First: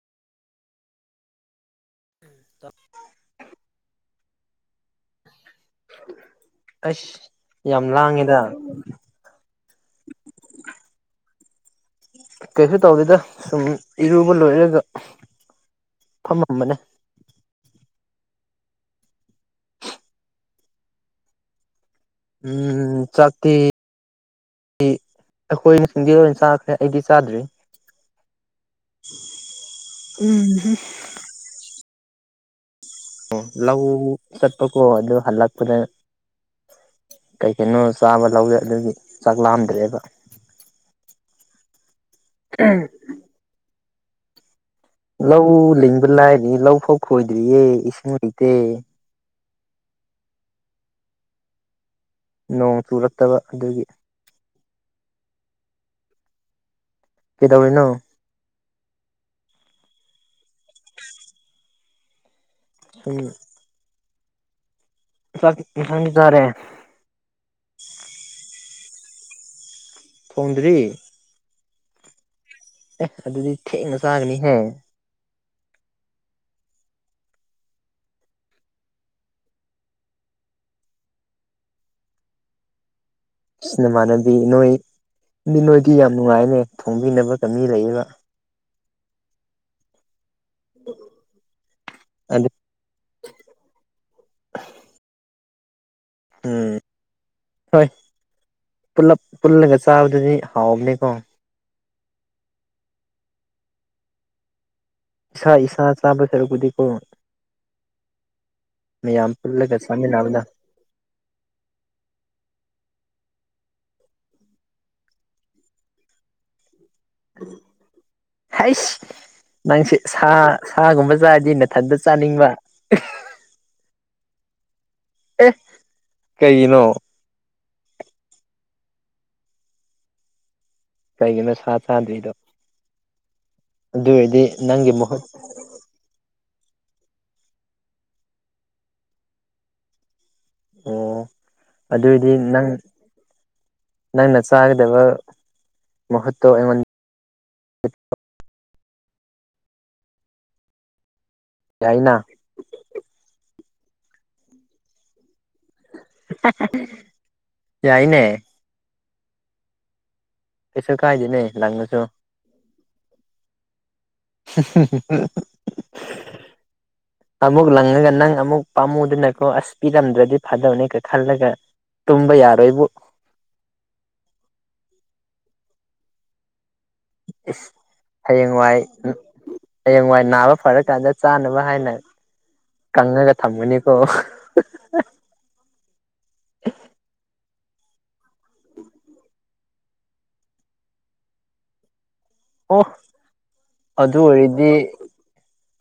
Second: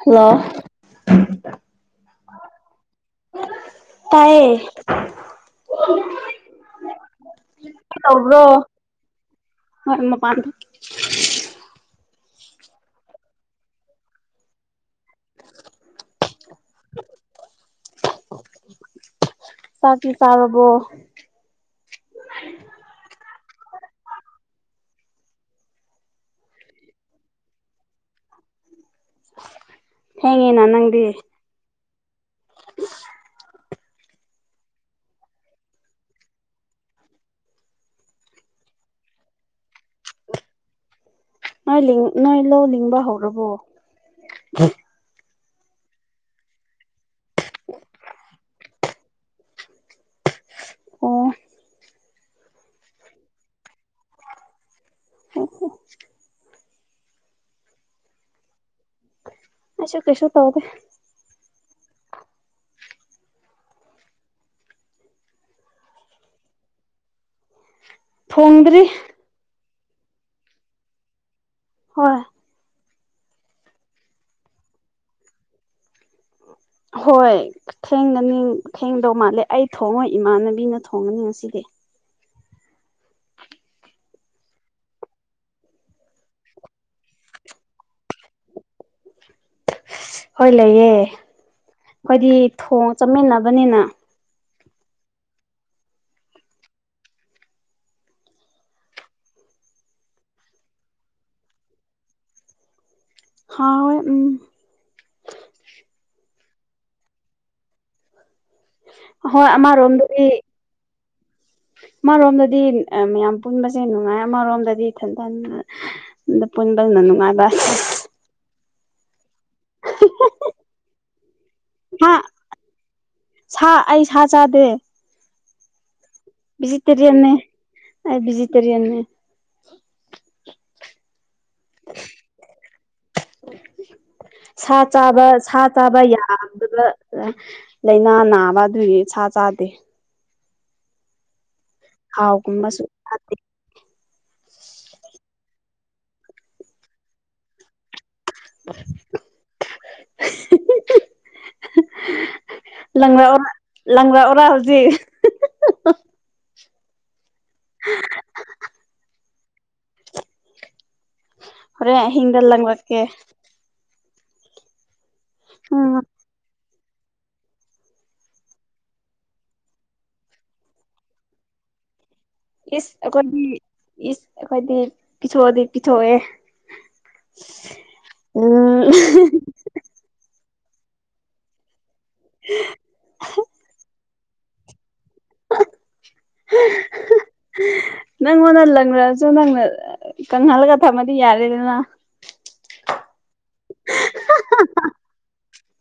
Hello. [unintelligible] [inaudible] ꯇꯥꯑꯦ꯫ ꯑꯁ ꯌꯥꯝ ꯂꯥꯡꯉꯦꯗ꯫ ꯇꯧꯕ꯭ꯔꯣ ꯍꯣꯏ ꯃꯄꯝ꯫ [inaudible] ꯀꯩꯁꯨ ꯇꯧꯗꯦꯗ ꯁꯨꯝ ꯏꯔꯨꯕ ꯂꯣꯏꯔꯒ ꯐꯝꯃꯝꯕꯅꯦ꯫ ꯆꯥꯛꯇꯤ ꯆꯥꯔꯕꯣ꯫ ꯎꯝ ꯆꯥꯛꯇꯤ ꯑꯩ ꯑꯩꯈꯣꯏ ꯁꯤꯡꯗꯤ ꯂꯣꯏ ꯆꯥꯈ꯭ꯔꯦ ꯑꯩꯗꯤ ꯆꯥꯗ꯭ꯔꯤ꯫ ꯊꯦꯡꯑꯦꯅ ꯎꯝ ꯅꯪꯗꯤ꯫ [inaudible] [unintelligible] ꯑꯣ ꯂꯧ ꯆꯠꯄꯀꯣ ꯑꯗꯨ ꯍꯜꯂꯛꯄꯗ ꯀꯩ ꯀꯩꯅꯣ ꯆꯥꯕ ꯂꯧꯋꯦ ꯑꯗꯨꯒꯤ ꯆꯥꯛ ꯂꯥꯝꯗ꯭ꯔꯦꯕ꯫ ꯅꯣꯏ ꯂꯤꯡ ꯅꫭꯏ ꯂꯧ ꯂꯤꯡꯕ ꯍꯧꯔꯕꯣ꯫ ꯂꯧ ꯂꯤꯡꯕ ꯂꯥꯏꯔꯤ ꯂꯧ ꯐꯥꯎ ꯈꯣꯏꯗ꯭ꯔꯤꯌꯦ ꯏꯁꯤꯡ ꯂꯩꯇꯦ꯫ ꯑꯣ꯫ ꯅꯣꯡ ꯆꯨꯔꯛꯇꯕ ꯑꯗꯨꯒꯤ꯫ [unintelligible] ꯀꯩꯗꯧꯔꯤꯅꯣ꯫ ꯑꯩꯁꯨ ꯀꯩꯁꯨ ꯇꯧꯗꯦ꯫ [unintelligible] ꯆꯥꯛ ꯑꯦꯟꯁꯥꯡ ꯆꯥꯔꯦ꯫ ꯊꯣꯡꯗ꯭ꯔꯤ꯫ ꯊꫭꯡꯗ꯭ꯔꯤ꯫ ꯍꯣꯏ꯫ ꯑꯦ ꯑꯗꯨꯗꯤ ꯊꯦꯡꯅ ꯆꯥꯒꯅꯤ ꯍꯦ꯫ ꯍꯣꯏ ꯊꯦꯡꯒꯅꯤ ꯊꯦꯡꯗꯧ ꯃꯥꯜꯂꯦ ꯑꯩ ꯊꯣꯡꯉꯣꯏ ꯏꯃꯥꯟꯅꯕꯤꯅ ꯊꯣꯡꯉꯅꯤ ꯉꯁꯤꯗꯤ꯫ ꯁ ꯅꯃꯥꯟꯅꯕꯤ ꯅꯣꯏ ꯃꯤ ꯅꯣꯏꯗꯤ ꯌꯥꯝ ꯅꯨꯡꯉꯥꯏꯅꯦ ꯊꯣꯡꯕꯤꯅꯕꯒ ꯃꯤ ꯂꯩꯌꯦꯕ꯫ ꯍꯣꯏ ꯂꯩꯌꯦ ꯑꯩꯈꯣꯏꯗꯤ ꯑꯗꯨ ꯊꯣꯡ ꯆꯠꯃꯤꯟꯅꯕꯅꯤꯅ ꯎꯝ ꯍꯣꯏ ꯄꯨꯜꯂꯞ ꯄꯨꯜꯂꯒ ꯆꯥꯕꯗꯗꯤ ꯍꯥꯎꯕꯅꯤꯀꯣ꯫ ꯍꯥꯎ ꯎꯝ꯫ ꯏꯁꯥ ꯏꯁꯥ ꯆꯥꯕ ꯁꯔꯨꯛꯄꯨꯗꯤꯀꯣ꯫ ꯃꯌꯥꯝ ꯍꯣꯏ ꯄꯨꯜꯂꯒ ꯑꯃꯔꯣꯝꯗꯗꯤ ꯆꯥꯃꯥꯟꯅꯕꯅ ꯑꯃꯔꯣꯝꯗꯗꯤ ꯑ ꯃꯌꯥꯝ ꯄꯨꯟꯕꯁꯦ ꯅꯨꯡꯉꯥꯏ ꯑꯃꯔꯣꯝꯗꯗꯤ ꯏꯊꯟꯇꯅ ꯑꯗ ꯄꯨꯟꯕꯗꯨꯅ ꯅꯨꯡꯉꯥꯏꯕ꯫ [unintelligible] ꯍꯩꯁ ꯅꯪꯁꯦ ꯁꯥ ꯁꯥꯒꯨꯝꯕ ꯆꯥꯔꯗꯤ ꯅꯊꯟꯇ ꯍꯥ ꯆꯥꯅꯤꯡꯕ꯫ ꯁꯥ ꯑꯩ ꯁꯥ ꯆꯥꯗꯦ꯫ ꯑꯦ꯫ ꯀꯩꯒꯤꯅꯣ ꯕꯤꯖꯤꯇꯦꯔꯤꯌꯥꯟꯅꯦ ꯑꯩ ꯕꯤꯖꯤꯇꯦꯔꯤꯌꯥꯟꯅꯦ꯫ ꯀꯩꯒꯤꯅ ꯁꯥ ꯆꯥꯗ꯭ꯔꯤꯗꯣ꯫ ꯑꯗꯨ ꯑꯣꯏꯔꯗꯤ ꯁꯥ ꯅꯪꯒꯤ ꯃꯍꯨꯠ ꯆꯥꯕ ꯁꯥ ꯆꯥꯕ ꯌꯥꯗꯨꯗ ꯂꯥꯏꯅꯥ ꯅꯥꯕ ꯑꯗꯨꯒꯤ ꯁꯥ ꯆꯥꯗꯦ ꯑꯣ ꯑꯗꯨꯑꯣꯏꯗꯤ ꯅꯪ ꯊꯥꯎꯒꯨꯝꯕꯁꯨ ꯅꯪꯅ ꯆꯥꯒꯗꯕ ꯃꯍꯨꯠꯇꯣ ꯑꯩꯉꯣꯟꯗ [unintelligible] [unintelligible] ꯌꯥꯏꯅꯥ ꯂꯪꯔꯛ ꯂꯪꯔꯛꯑꯣꯔꯥ ꯍꯧꯖꯤꯛ ꯌꯥꯏꯅꯦ ꯀꯩꯁꯨ ꯀꯥꯏꯗꯦꯅꯦ ꯂꯪꯉꯥꯁꯨ ꯍꯣꯔꯦꯟ ꯑꯍꯤꯡꯗ ꯂꯪꯂꯛꯀꯦ [unintelligible] ꯑꯃꯨꯛ ꯂꯪꯉꯒ ꯅꯪ ꯑꯃꯨꯛ ꯄꯥꯝꯃꯨꯗꯅꯀꯣ ꯑꯁ ꯄꯤꯔꯝꯗ꯭ꯔꯗꯤ ꯐꯥꯗꯧꯅꯤꯒ ꯈꯜꯂꯒ ꯇꯨꯝꯕ ꯌꯥ ꯏꯁ ꯑꯩꯈꯣꯏꯗꯤ ꯏꯁ ꯑꯩꯈꯣꯏꯗꯤ ꯄꯤꯊꯣꯛꯑꯗꯤ ꯄꯤꯊꯣꯛꯑꯦ ꯍꯌꯦꯡꯋꯥꯏ ꯎꯝ ꯍꯌꯦꯡꯋꯥꯏ ꯅꯥꯕ ꯐꯔꯀꯥꯟꯗ ꯆꯥꯅꯕ ꯍꯥꯏꯅ ꯀꯪꯉꯒ ꯊꯝꯃꯅꯤꯀꯣ [unintelligible] ꯅꯪꯉꯣꯟꯗ ꯂꯪꯅꯁꯨ ꯅꯪꯅ ꯀꯪꯍꯜꯂꯒ ꯊꯝꯃꯗꯤ ꯌꯥꯔꯦꯗꯅ ꯑꯣ ꯑꯗꯨ ꯑꯣꯏꯔꯗꯤ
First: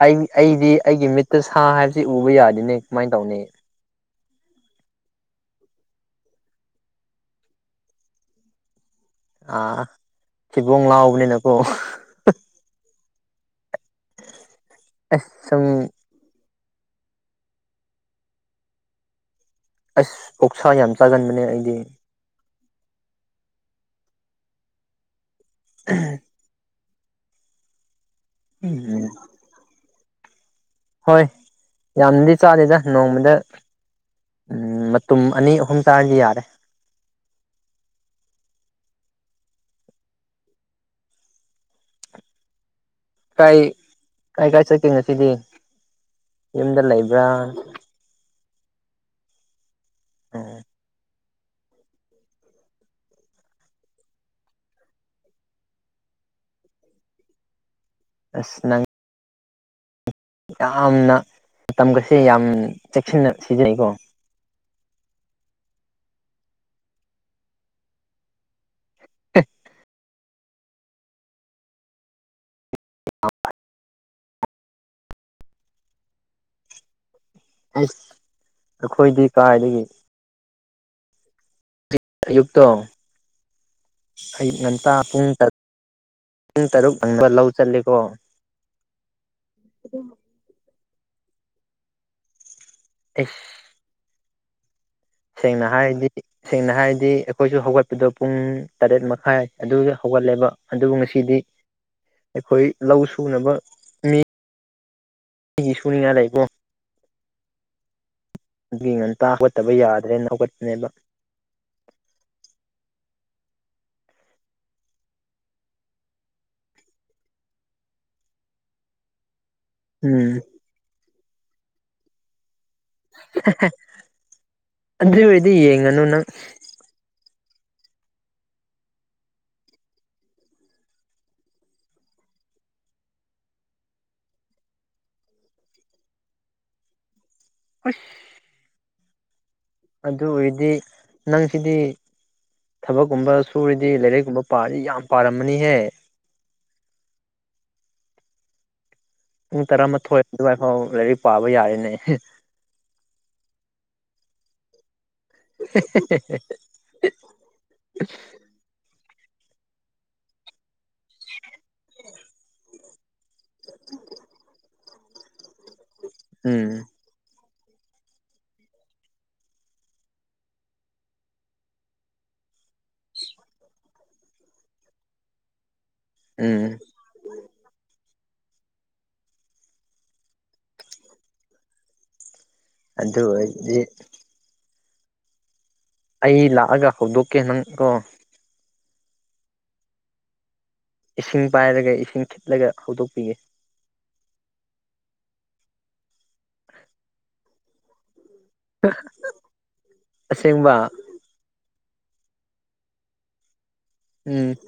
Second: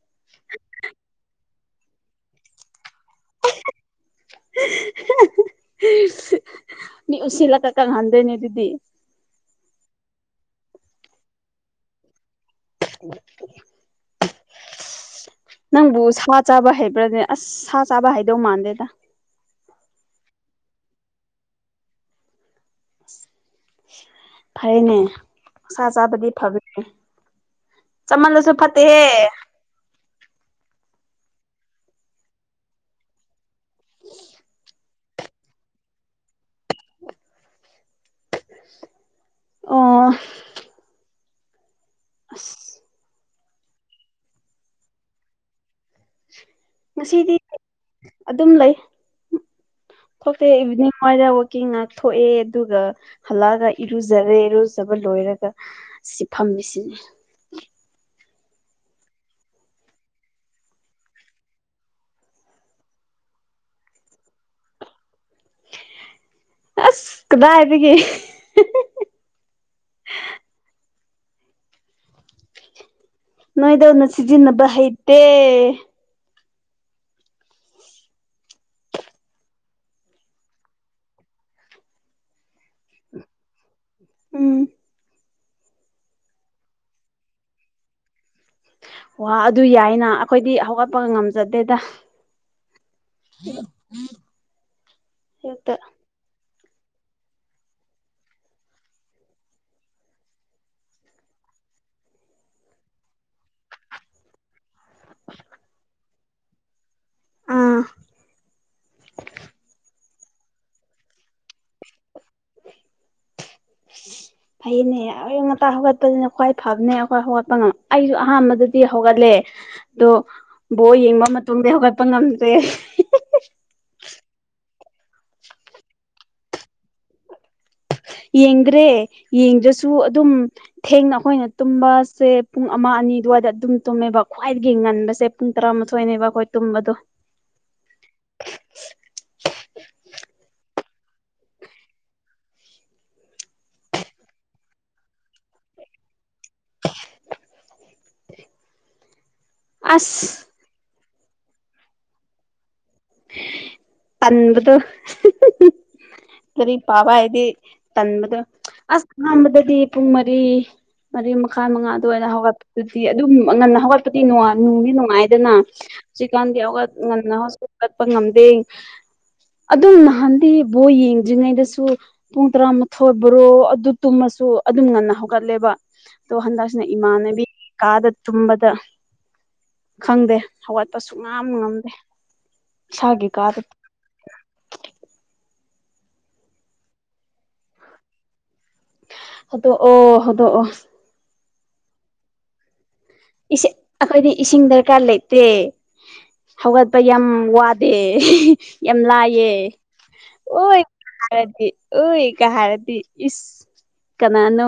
ꯑꯩ ꯑꯩꯗꯤ ꯑꯩꯒꯤ ꯃꯤꯠꯇ ꯁꯥ ꯍꯥꯏꯕꯁꯤ ꯎꯕ ꯌꯥꯗꯦꯅꯦ ꯀꯃꯥꯏꯅ ꯇꯧꯅꯤ ꯃꯤ ꯎꯁꯤꯠꯂꯒ ꯀꯪꯍꯟꯗꫭꯏꯅꯦ ꯑꯗꯨꯗꯤ ꯑꯥ ꯊꯤꯕꯣꯡ ꯂꯥꯎꯕꯅꯤꯅꯀꯣ ꯑꯁ ꯁꯨꯝ ꯅꯪꯕꯨꯁ ꯆꯥꯕ ꯍꯩꯕ꯭ꯔꯥꯗꯤ ꯑꯁ ꯁꯥ ꯆꯥꯕ ꯍꯩꯗꯧ ꯃꯥꯟꯗꯦꯗ ꯑꯁ ꯑꯣꯛꯁꯥ ꯌꯥꯝ ꯆꯥꯒꯟꯕꯅꯦ ꯑꯩꯗꯤ ꯐꯔꯦꯅꯦ ꯁꯥ ꯆꯥꯕꯨꯗꯤ ꯐꯕ ꯆꯃꯜꯂꯁꯨ ꯐꯠꯇꯦꯍꯦ ꯎꯝ ꯍꯣꯏ ꯌꯥꯝꯅꯗꯤ ꯆꯥꯗꯦꯗ ꯅꯣꯡꯃꯗ ꯎꯝ ꯃꯇꯨꯝ ꯑꯅꯤ ꯑꯍꯨꯝ ꯆꯥꯔꯗꯤ ꯌꯥꯔꯦ ꯑꯣ ꯑꯁ ꯀꯥꯏ ꯀꯥꯏ ꯀꯥꯏ ꯆꯠꯀꯦ ꯉꯁꯤꯗꯤ ꯌꯨꯝꯗ ꯂꯩꯕ꯭ꯔꯥ ꯉꯁꯤꯗꯤ ꯑꯗꯨꯝ ꯂꯩ ꯊꯣꯛꯇꯦ ꯎꯝ ꯏꯚꯤꯅꯤꯡ ꯑꯗꯨꯋꯥꯏꯔ ꯀꯤꯡ ꯉꯥꯛꯊꯣꯛꯑꯦ ꯑꯗꯨꯒ ꯍꯜꯂꯛꯑꯒ ꯏꯔꯨꯖꯔꯦ ꯏꯔꯨꯖꯕ ꯂꯣꯏꯔꯒ ꯁꯤ ꯐꯝꯃꯤ ꯁꯤꯅꯤ ꯑꯁ ꯅꯪ ꯌꯥꯝꯅ ꯃꯇꯝꯒꯁꯦ ꯌꯥꯝ ꯆꯦꯛꯁꯤꯟꯅ ꯁꯤꯖꯤꯟꯅꯩꯀꯣ ꯑꯁ ꯀꯗꯥꯏꯗꯒꯤ [unintelligible] ꯑ ꯅꯣꯏꯗꯧꯅ ꯁꯤꯖꯤꯅꯕ ꯍꯩꯇꯦ ꯑꯁ ꯑꯩꯈꯣꯏꯗꯤ ꯀꯥꯏꯗꯒꯤ ꯑꯌꯨꯛꯇꯣ ꯑꯌꯨꯛ ꯎꯝ ꯉꯟ ꯍꯞꯇꯥ ꯄꯨꯡ ꯇꯔꯨꯛ ꯄꯨꯡ ꯇꯔꯨꯛ ꯍꯪꯕ ꯂꯧ ꯆꯠꯂꯦꯀꯣ ꯋꯥꯍ ꯑꯗꯨ ꯌꯥꯏꯅ ꯑꯩꯈꯣꯏꯗꯤ ꯍꯧꯒꯠꯄꯒ ꯉꯝꯖꯗꯦꯗ ꯑꯦ [inaudible] ꯁꯦꯡꯅ ꯍꯥꯏꯔꯗꯤ ꯁꯦꯡꯅ ꯍꯥꯏꯔꯗꯤ ꯑꯩꯈꯣꯏꯁꯨ ꯍꯧꯒꯠꯄꯗꯣ ꯄꯨꯡ ꯇꯔꯦꯠ ꯃꯈꯥꯏ ꯑꯗꯨ ꯍꯧꯒꯠꯂꯦꯕ ꯑꯗꯨꯕꯨ ꯉꯥꯁꯤꯗꯤ ꯑꯩꯈꯣꯏ ꯂꯧ ꯁꯨꯅꯕ ꯃꯤ ꯃꯤꯒꯤ ꯁꯨꯅꯤꯡꯉꯥꯏ ꯂꯩꯀꯣ ꯑꯥ ꯑꯗꯨꯒꯤ ꯉꯟꯇꯥ ꯍꯧꯒꯠꯇꯕ ꯌꯥꯗ꯭ꯔꯦꯅ ꯍꯧꯒꯠꯄꯅꯦꯕ [inaudible] ꯐꯩꯅꯦ ꯑꯌꯨꯛ ꯉꯇꯥ ꯍꯧꯒꯠꯄꯁꯤꯅ ꯈ꯭ꯋꯥꯏ ꯐꯕꯅꯦ ꯑꯩꯈꯣꯏ ꯍꯧꯒꯠꯄ ꯉꯝ ꯑꯩꯁꯨ ꯑꯍꯥꯟꯕꯗꯗꯤ ꯍꯧꯒꯠꯂꯦ ꯑꯗꯣ ꯎꯝ ꯕꯣꯜ ꯌꯦꯡꯕ ꯃꯇꯨꯡꯗꯤ ꯍꯧꯒꯠꯄ ꯉꯝꯗ꯭ꯔꯦ ꯑꯗꯨ ꯑꯣꯏꯔꯗꯤ ꯌꯦꯡꯉꯅꯨ ꯅꯪ ꯌꯦꯡꯗ꯭ꯔꯦ ꯌꯦꯡꯗ꯭ꯔꯁꯨ ꯑꯗꯨꯝ ꯊꯦꯡꯅ ꯑꯩꯈꯣꯏꯅ ꯇꯨꯝꯕꯁꯦ ꯄꯨꯡ ꯑꯃ ꯑꯅꯤ ꯑꯗꯨꯋꯥꯏꯗ ꯑꯗꯨꯝ ꯇꯨꯝꯃꯦꯕ ꯈ꯭ꯋꯥꯏꯗꯒꯤ ꯉꯟꯕꯁꯦ ꯄꯨꯡ ꯇꯔꯥꯃꯊꯣꯏꯅꯦꯕ ꯑꯩꯈꯣꯏ ꯇꯨꯝꯕꯗꯣ ꯍꯁ [inaudible] ꯑꯗꯨ ꯑꯣꯏꯔꯗꯤ ꯅꯪꯁꯤꯗꯤ ꯊꯕꯛꯀꯨꯝꯕ ꯁꯨꯔꯗꯤ ꯂꯥꯏꯔꯤꯛꯀꯨꯝꯕ ꯄꯥꯔꯗꯤ ꯌꯥꯝ ꯄꯥꯔꯝꯃꯅꯤꯍꯦ [unintelligible] ꯄꯨꯡ ꯇꯔꯥꯃꯥꯊꯣꯏ ꯑꯁ ꯑꯗꯨꯋꯥꯏ ꯐꯥꯎ ꯂꯥꯏꯔꯤꯛ ꯄꯥꯕ ꯌꯥꯔꯦꯅꯦ ꯇꯟꯕꯗꯣ [inaudible] ꯂꯥꯏꯔꯤꯛ ꯄꯥꯕ ꯍꯥꯏꯗꯤ ꯇꯟꯕꯗꯣ ꯑꯁ ꯑꯍꯥꯟꯕꯗꯗꯤ ꯄꯨꯡ ꯃꯔꯤ ꯃꯔꯤ ꯃꯈꯥꯏ ꯃꯉꯥ ꯑꯗꯨꯔ ꯑꯣꯏꯅ ꯍꯧꯒꯠꯄꯗꯨꯗꯤ ꯑꯗꯨꯝ ꯉꯟꯅ ꯍꯧꯒꯠꯄꯗꯤ ꯅꯨꯡꯗꯤ ꯅꯨꯡꯉꯥꯏꯗꯅ ꯍꯧꯖꯤꯛꯀꯥꯟꯒꯤꯗꯤ ꯎꯝ ꯉꯟꯅ ꯍꯧꯒꯠꯄ ꯉꯝꯗꯦ ꯑꯗꯨꯝ ꯅꯍꯥꯟꯗꯤ ꯕꯣꯜ ꯌꯦꯡꯗ꯭ꯔꯤꯉꯩꯗꯁꯨ ꯄꯨꯡ ꯇꯔꯥꯃꯊꯣꯏꯕ꯭ꯔꯣ ꯑꯗꯨ ꯇꯨꯝꯃꯁꯨ ꯑꯗꯨꯝ ꯉꯟꯅ ꯍꯧꯒꯠꯂꯦꯕ ꯇꯣ ꯎꯝ ꯍꯟꯗꯛꯁꯤꯅ ꯏꯃꯥꯅꯥꯕꯤ ꯀꯥꯗ ꯇꯨꯝꯕꯗ ꯈꯪꯗꯦ ꯍꯧꯒꯠꯄꯁꯨꯨꯡꯉꯝ ꯉꯝꯗꯦ ꯑꯗꯨ ꯏꯁꯥꯒꯤ ꯀꯥꯗ ꯑꯣꯏꯔꯗꯤ ꯑꯩ ꯂꯥꯛꯑꯒ ꯍꯧꯗꯣꯛꯀꯦ ꯅꯪ ꯀꯣ ꯍꯧꯗꯣꯛꯑꯣ ꯍꯧꯗꯣꯛꯑꯣ ꯏꯁꯤꯡ ꯄꯥꯏꯔꯒ ꯏꯁꯤꯡ ꯈꯤꯛꯂꯒ ꯍꯧꯗꯣꯛꯄꯤꯒꯦ ꯏꯁꯤ ꯑꯩꯈꯣꯏꯗꯤ ꯏꯁꯤꯡ ꯗꯔꯀꯥꯔ ꯂꯩꯇꯦ ꯍꯧꯒꯠꯄ ꯌꯥꯝ ꯋꯥꯗꯦ ꯌꯥꯝ ꯂꯥꯏꯌꯦ ꯑꯁꯦꯡꯕ ꯍꯣꯏ ꯍꯥꯏꯔꯗꯤ ꯑꯣꯏ ꯀꯥ ꯍꯥꯏꯔꯗꯤ ꯏꯁ ꯎꯝ ꯀꯅꯥꯅꯣ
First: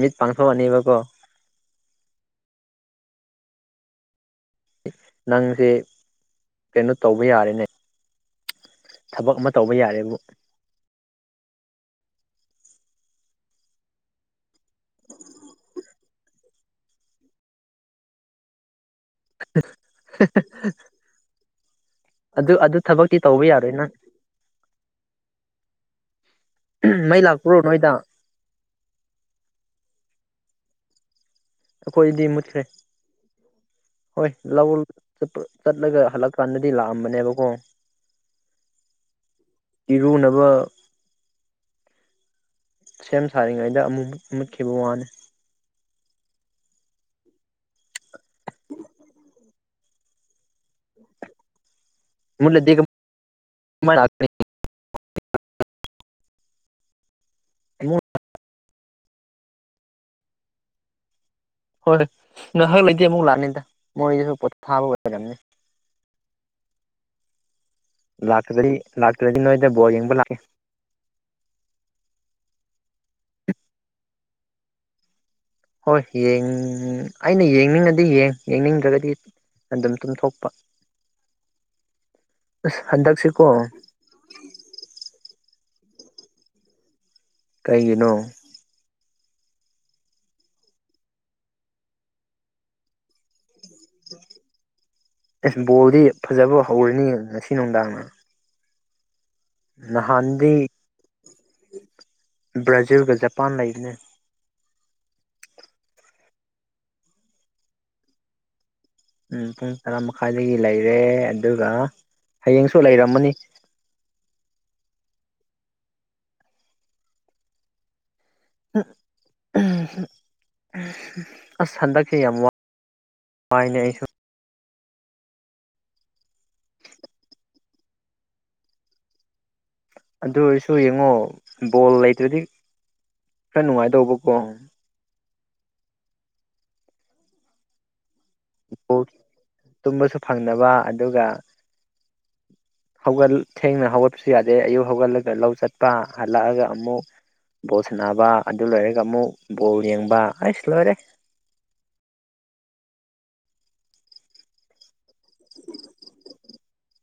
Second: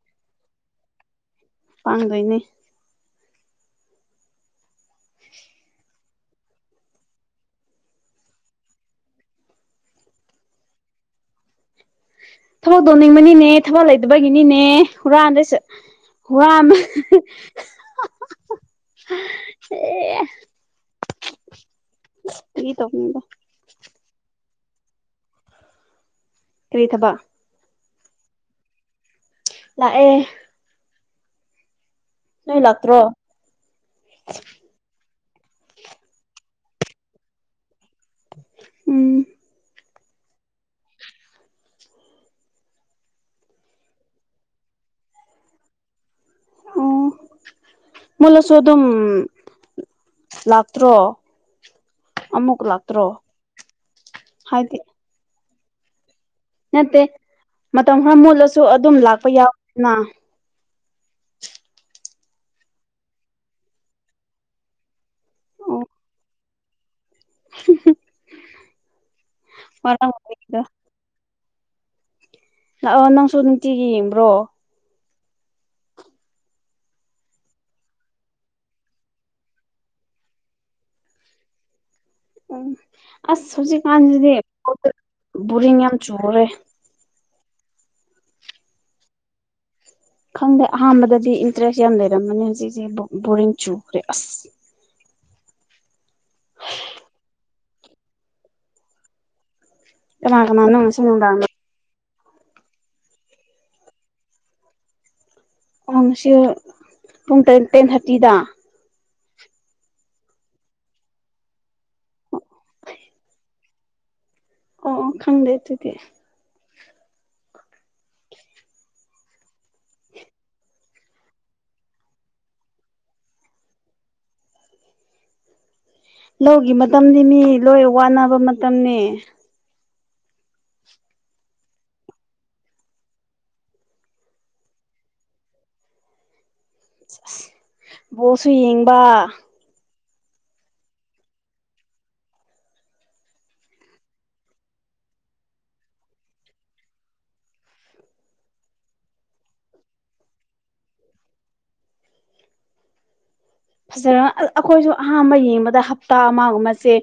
ꯃꯤꯠ ꯄꯥꯡꯊꯣꯛꯑꯅꯤꯕꯀꯣ ꯄꯥꯡꯗꯣꯏꯅꯦ ꯅꯪꯁꯦ ꯀꯩꯅꯣ ꯇꯧꯕ ꯌꯥꯔꯦꯅꯦ ꯊꯕꯛ ꯑꯃ ꯇꯧꯕ ꯌꯥꯔꯦꯕꯨ ꯊꯕꯛ ꯇꯧꯅꯤꯡꯕꯅꯤꯅꯦ ꯊꯕꯛ ꯂꯩꯇꯕꯒꯤꯅꯤꯅꯦ ꯍꯨꯔꯥꯟꯗꯩꯁꯦ ꯍꯨꯔꯥꯟ ꯑꯦ [inaudible] [inaudible] ꯑꯗꯨ ꯐꯥꯒꯤ ꯑꯗꯨ ꯊꯕꯛꯇꯤ ꯇꯧꯕꯅꯤꯗ ꯇꯧꯕ ꯌꯥꯔꯣꯏ ꯅꯪ ꯀꯔꯤ ꯊꯕꯛ ꯃꯩ ꯂꯥꯛꯄ꯭ꯔꯣ ꯅꯣꯏꯗ ꯂꯥꯛꯑꯦ ꯑꯩꯈꯣꯏꯗꯤ ꯅꯣꯏ ꯃꯨꯠꯈ꯭ꯔꯦ ꯂꯥꯛꯇ꯭ꯔꯣ ꯍꯣꯏ ꯂꯥꯛꯎ ꯄ ꯆꯠꯂꯒ ꯍꯜꯂꯛꯀꯥꯟꯗꯗꯤ ꯂꯥꯛꯑꯝꯕꯅꯦꯕꯀꯣ ꯎꯝ ꯏꯔꯨꯅꯕ ꯁꯦꯝ ꯁꯥꯔꯤꯉꯩꯗ ꯑꯃꯨꯛ ꯃꯨꯠꯈꯤꯕ ꯋꯥꯅꯤ ꯑꯣ ꯃꯨꯠꯂꯁꯨ ꯑꯗꯨꯝ ꯂꯥꯛꯇ꯭ꯔꯣ ꯑꯃꯨꯛ ꯃꯨꯠꯂꯗꯤ ꯂꯥꯛꯇ꯭ꯔꯣ ꯀꯃꯥꯏ ꯂꯥꯛꯀꯅꯤ ꯍꯥꯏꯗꯤ ꯅꯠꯇꯦ ꯃꯇꯝ ꯑꯃꯨꯛ ꯈꯔ ꯃꯨꯠꯂꯁꯨ ꯑꯗꯨꯝ ꯂꯥꯛꯄ ꯌꯥꯎꯋꯤꯗꯅ ꯍꯣꯏ ꯉꯥꯏꯍꯥꯛ ꯂꯩꯇꯦ ꯑꯃꯨꯛ ꯂꯥꯛꯑꯅꯤꯗ ꯃꯣꯏꯗꯁꯨ ꯄꯣ ꯊꯥꯕ ꯑꯣꯏꯕꯅꯦ ꯑꯣ ꯂꯥꯛꯇ꯭ꯔꯗꯤ ꯂꯥꯛꯇ꯭ꯔꯗꯤ ꯅꯣꯏꯗ ꯕꯣꯜ ꯌꯦꯡꯕ ꯂꯥꯛꯀꯦ ꯋꯥꯔꯝꯒꯅꯤꯗ ꯂꯛꯑꯣ ꯅꯪꯁꯨ ꯅꯨꯡꯇꯤꯒꯤ ꯌꯦꯡꯕ꯭ꯔꯣ ꯍꯣꯏ ꯌꯦꯡ ꯑꯩꯅ ꯌꯦꯡꯅꯤꯡꯉꯗꯤ ꯌꯦꯡ ꯌꯦꯡꯅꯤꯡꯗ꯭ꯔꯒꯗꯤ ꯑꯗꯨꯝ ꯇꯨꯝꯊꯣꯛꯄ ꯎꯝ ꯑꯁ ꯍꯟꯗꯛꯁꯤꯀꯣ ꯑꯁ ꯍꯧꯖꯤꯛꯀꯥꯟꯁꯤꯗꯤ [unintelligible] ꯕꯣꯔꯤꯡ ꯌꯥꯝ ꯆꯨꯔꯦ ꯀꯩꯒꯤꯅꯣ? ꯈꯪꯗꯦ ꯑꯍꯥꯟꯕꯗꯗꯤ ꯏꯟꯇ꯭ꯔꯦꯁ ꯌꯥꯝ ꯂꯩꯔꯝꯃꯅꯦ ꯍꯧꯖꯤꯛꯁꯦ ꯕꯣ ꯕꯣꯔꯤꯡ ꯆꯨꯈ꯭ꯔꯦ ꯑꯁ ꯑꯦꯁ ꯕꯣꯜꯗꯤ ꯐꯖꯕ ꯍꯧꯔꯅꯤ ꯉꯁꯤ ꯅꯨꯡꯗꯥꯡꯅ ꯀꯅꯥ ꯅꯍꯥꯟꯗꯤ ꯀꯅꯥꯅꯣ ꯉꯁꯤ ꯅꯨꯡꯗꯥꯡꯗ ꯕ꯭ꯔꯥꯖꯤꯜꯒ ꯖꯄꯥꯟ ꯂꯩꯕꯅꯦ ꯑꯣ ꯉꯁꯤ ꯌꯨ ꯄꯨꯡ ꯇꯦꯟ ꯇꯦꯟ ꯊꯥꯔꯇꯤꯗ? ꯎꯝ ꯄꯨꯡ ꯇꯔꯥ ꯃꯈꯥꯏꯗꯒꯤ ꯂꯩꯔꯦ ꯑꯗꯨꯒ ꯍꯥꯌꯦꯡꯁꯨ ꯂꯩꯔꯝꯃꯅꯤ ꯑꯣ ꯑꯣ ꯈꯪꯗꯦ ꯗꯨꯗꯤ [unintelligible] ꯑꯁ ꯍꯟꯗꯛꯁꯦ ꯌꯥꯝ ꯋꯥ ꯄꯥꯏꯅꯦ ꯑꯩꯁꯨ ꯂꯧꯒꯤ ꯃꯇꯝꯅꯤ ꯃꯤ ꯂꯣꯏ ꯋꯥꯅꯕ ꯃꯇꯝꯅꯦ ꯑꯗꯨ ꯑꯣꯏꯔꯁꯨ ꯌꯦꯡꯉꯣ ꯕꯣꯜ ꯂꯩꯇ꯭ꯔꯗꯤ ꯈꯔ ꯅꯨꯉꯥꯏꯗꯧꯕꯀꯣ ꯁꯦꯖ ꯕꯣꯜꯁꯨ ꯌꯦꯡꯕ ꯕꯣꯜ ꯇꯨꯝꯕꯁꯨ ꯐꯪꯅꯕ ꯑꯗꯨꯒ [inaudible] ꯍꯧꯒꯜ ꯊꯦꯡꯅ ꯍꯧꯒꯠꯄꯁꯨ ꯌꯥꯗꯦ ꯑꯌꯨꯛ ꯍꯧꯒꯠꯂꯒ ꯂꯧ ꯆꯠꯄ ꯍꯜꯂꯛꯑꯒ ꯑꯃꯨꯛ ꯕꯣꯜ ꯁꯥꯟꯅꯕ ꯑꯗꯨ ꯂꯣꯏꯔꯒ ꯑꯃꯨꯛ ꯕꯣꯜ ꯌꯦꯡꯕ ꯑꯩꯁ ꯂꯣꯏꯔꯦ ꯐꯖꯔ ꯑꯜ ꯑꯈꯣꯏꯁꯨ ꯑꯍꯥꯟꯕ ꯌꯦꯡꯕꯗ ꯍꯞꯇꯥ ꯑꯃꯒꯨꯝꯕꯁꯦ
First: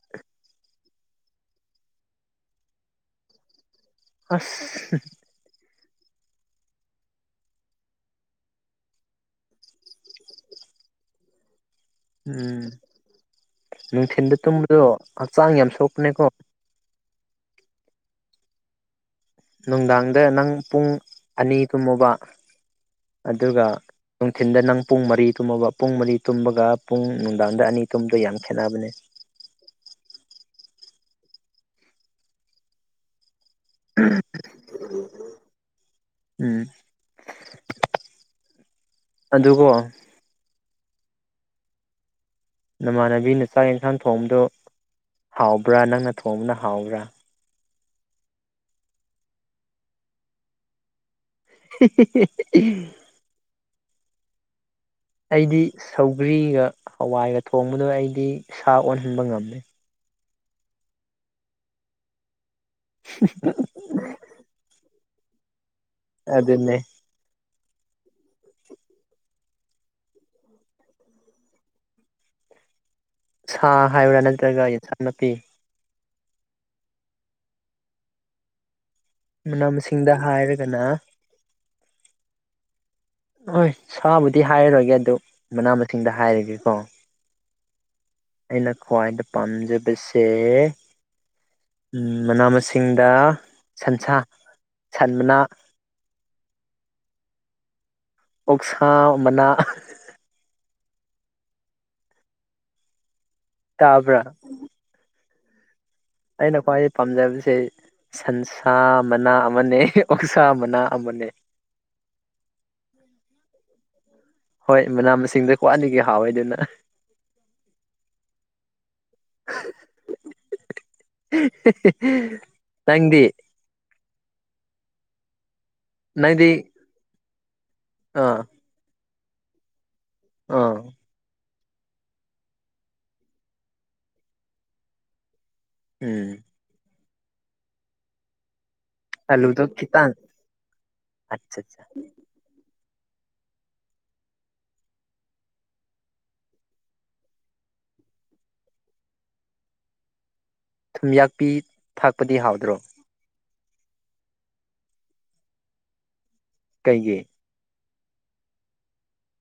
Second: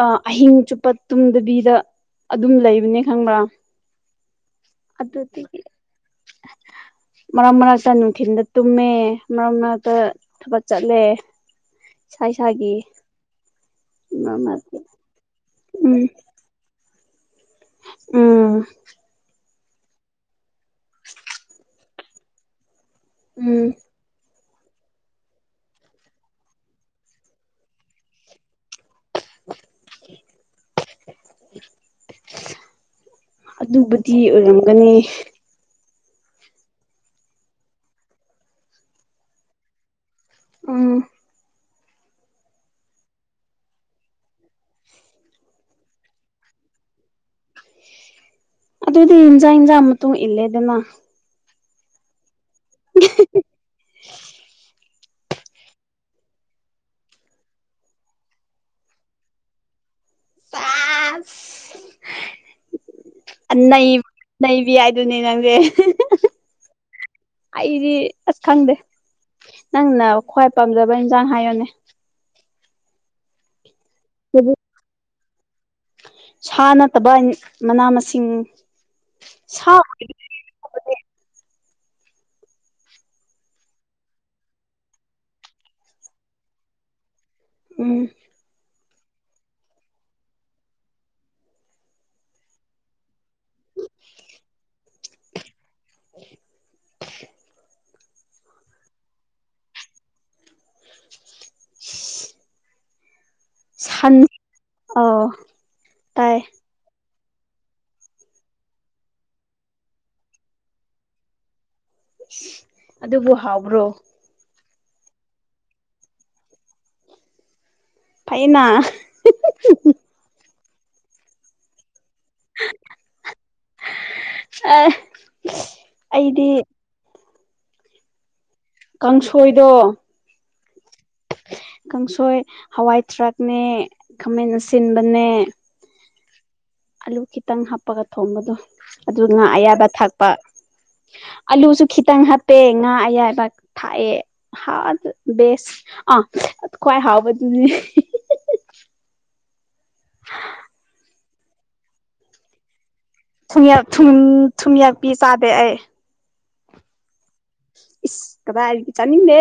ꯑꯥ ꯑꯍꯤꯡ ꯆꯨꯞꯄ ꯇꯨꯝꯗꯕꯤꯗ ꯑꯗꯨꯝ ꯂꯩꯕꯅꯦ ꯈꯪꯕ꯭ꯔꯥ ꯑꯁ ꯑꯗꯨꯗꯤꯒꯤ ꯃꯥꯔꯛ ꯃꯔꯛꯇ ꯅꯨꯡꯊꯤꯟꯗ ꯇꯨꯝꯃꯦ ꯃꯔꯛ ꯃꯔꯛꯇ ꯊꯕꯛ ꯆꯠꯂꯦ ꯏꯁꯥ ꯎꯝ ꯏꯁꯥꯒꯤ ꯅꯨꯡꯊꯤꯟꯗ ꯇꯨꯝꯕꯗꯣ ꯍꯛꯆꯥꯡ ꯌꯥꯝ ꯎꯝ ꯁꯣꯛꯄꯅꯦꯀꯣ ꯎꯝ ꯅꯨꯡꯗꯥꯡꯗ ꯅꯪ ꯄꯨꯡ ꯑꯅꯤ ꯇꯨꯝꯃꯣꯕ ꯎꯝ ꯑꯗꯨꯒ ꯅꯨꯡꯊꯤꯟꯗ ꯅꯪ ꯄꯨꯡ ꯃꯔꯤ ꯇꯨꯝꯃꯣꯕ ꯄꯨꯡ ꯃꯔꯤ ꯇꯨꯝꯕꯒ ꯄꯨꯡ ꯅꯨꯡꯗꯥꯡꯗ ꯑꯅꯤ ꯇꯨꯝꯗꯣ ꯌꯥꯝ ꯈꯦꯠꯅꯕꯅꯦ ꯑꯗꯨꯕꯨꯗꯤ ꯑꯣꯏꯔꯝꯒꯅꯤ ꯎꯝ ꯑꯗꯨꯀꯣ ꯎꯝ ꯅꯃꯥꯟꯅꯕꯤꯅ ꯆꯥꯛ ꯌꯦꯟꯁꯥꯡ ꯊꯣꯡꯕꯗꯨ ꯍꯥꯎꯕ꯭ꯔꯥ ꯅꯪꯅ ꯊꯣꯡꯕꯅ ꯍꯥꯎꯕ꯭ꯔꯥ? ꯑꯗꯨꯗꯤ ꯏꯟꯖꯥꯡ ꯍꯟꯖꯥꯡ ꯃꯇꯨꯡ ꯏꯟꯂꯦꯗꯅ ꯍꯦ ꯍꯦ ꯍꯦ [unintelligible] [unintelligible] ꯑꯩꯗꯤ ꯁꯧꯒ꯭ꯔꯤꯒ ꯍꯋꯥꯏꯒ ꯊꯣꯡꯕꯗ ꯑꯩꯗꯤ ꯁꯥ ꯑꯣꯟꯍꯟꯕ ꯉꯝꯃꯦ ꯑꯁ [unintelligible] [unintelligible] ꯅꯩ ꯅꯩꯕꯤ ꯍꯥꯏꯗꯨꯅꯦ ꯅꯪꯗꯤ [unintelligible] ꯑꯗꯨꯅꯦ ꯑꯩꯗꯤ ꯑꯁ ꯈꯪꯗꯦ ꯅꯪꯅ ꯈ꯭ꯋꯥꯏ ꯄꯥꯝꯖꯕ ꯍꯟꯖꯥꯡ ꯍꯥꯏꯌꯣꯅꯦ? ꯁꯥ ꯍꯥꯏꯕ꯭ꯔꯥ ꯑꯗꯨꯗꯤ ꯅꯠꯇ꯭ꯔꯒ ꯌꯦꯟꯁꯡ ꯅꯥꯄꯤ? ꯁꯥ ꯅꯠꯇꯕ ꯃꯅꯥ ꯃꯁꯤꯡ ꯃꯅꯥ ꯁꯥ ꯃꯁꯤꯡꯗ ꯍꯥꯏꯔꯒꯅ ꯍꯣꯏ ꯁꯥꯕꯨꯗꯤ ꯍꯥꯏꯔꯔꯒꯦ ꯑꯗꯨ ꯃꯅꯥ ꯃꯁꯤꯡꯗ ꯍꯥꯏꯔꯒꯦꯀꯣ ꯎꯝ ꯑꯩꯅ ꯈ꯭ꯋꯥꯏꯗ ꯄꯥꯝꯖꯕꯁꯦ ꯎꯝ ꯃꯅꯥ ꯃꯁꯤꯡꯗ ꯁꯟꯁꯥ ꯁꯟ ꯃꯅꯥ [unintelligible] ꯑꯣꯛꯁꯥ ꯃꯅꯥ [unintelligible] [unintelligible] ꯁꯟ ꯇꯥꯕ꯭ꯔꯥ ꯑꫭ ꯑꯩꯅ ꯄꯥꯏꯌꯦ ꯄꯥꯝꯖꯕꯁꯦ ꯁꯟꯁꯥ ꯃꯅꯥ ꯑꯃꯅꯦ ꯑꯣꯛꯁꯥ ꯃꯅꯥ ꯑꯃꯅꯦ ꯑꯗꯨꯕꯨ ꯍꯥꯎꯕ꯭ꯔꯣ ꯍꯣꯏ ꯃꯅꯥ ꯃꯁꯤꯡꯗ ꯈꯋꯥꯏꯗꯒꯤ ꯍꯥꯎꯋꯦ ꯑꯗꯨꯅ ꯐꯩꯅ ꯅꯪꯗꯤ ꯑ ꯅꯪꯗꯤ ꯑꯥ ꯀꯥꯡꯁꯣꯏꯗꯣ ꯑꯥ ꯀꯥꯡꯁꯣꯏ ꯍꯋꯥꯏ ꯊꯔꯥꯛꯅꯦ ꯈꯥꯃꯦꯟ ꯑꯁꯤꯟꯕꯅꯦ ꯎꯝ ꯑꯂꯨ ꯈꯤꯇꯪ ꯍꯥꯞꯄꯒ ꯊꯣꯡꯕꯗꯣ ꯑꯗꯨꯒ ꯉꯥ ꯑꯂꯨꯗꯣ ꯑꯌꯥꯏꯕ ꯈꯤꯇꯪ ꯊꯥꯛꯄ ꯑꯠꯆꯥ ꯑꯠꯆꯥ ꯑꯂꯨꯁꯨ ꯈꯤꯇꯪ ꯍꯥꯞ ꯄꯦ ꯉꯥ ꯑꯌꯥꯏꯕꯥꯛ ꯊꯥꯛꯑꯦ ꯍꯥ ꯕꯦꯁ ꯑꯥ ꯈꯋꯥꯏ ꯍꯥꯎꯕꯗꯨꯅꯦ ꯊꯨꯝꯌꯥꯛꯄꯤ ꯊꯥꯛꯄꯗꯤ ꯍꯥꯎꯗ꯭ꯔꯣ ꯊꯨꯝ ꯌꯥꯛ ꯊꯨꯝ ꯊꯨꯝꯌꯥꯛꯄꯤ ꯆꯥꯗꯦ ꯑꯩ ꯀꯩꯒꯤ ꯏꯁ ꯀꯗꯥꯏꯗꯤ ꯆꯥꯅꯤꯡꯗꯦ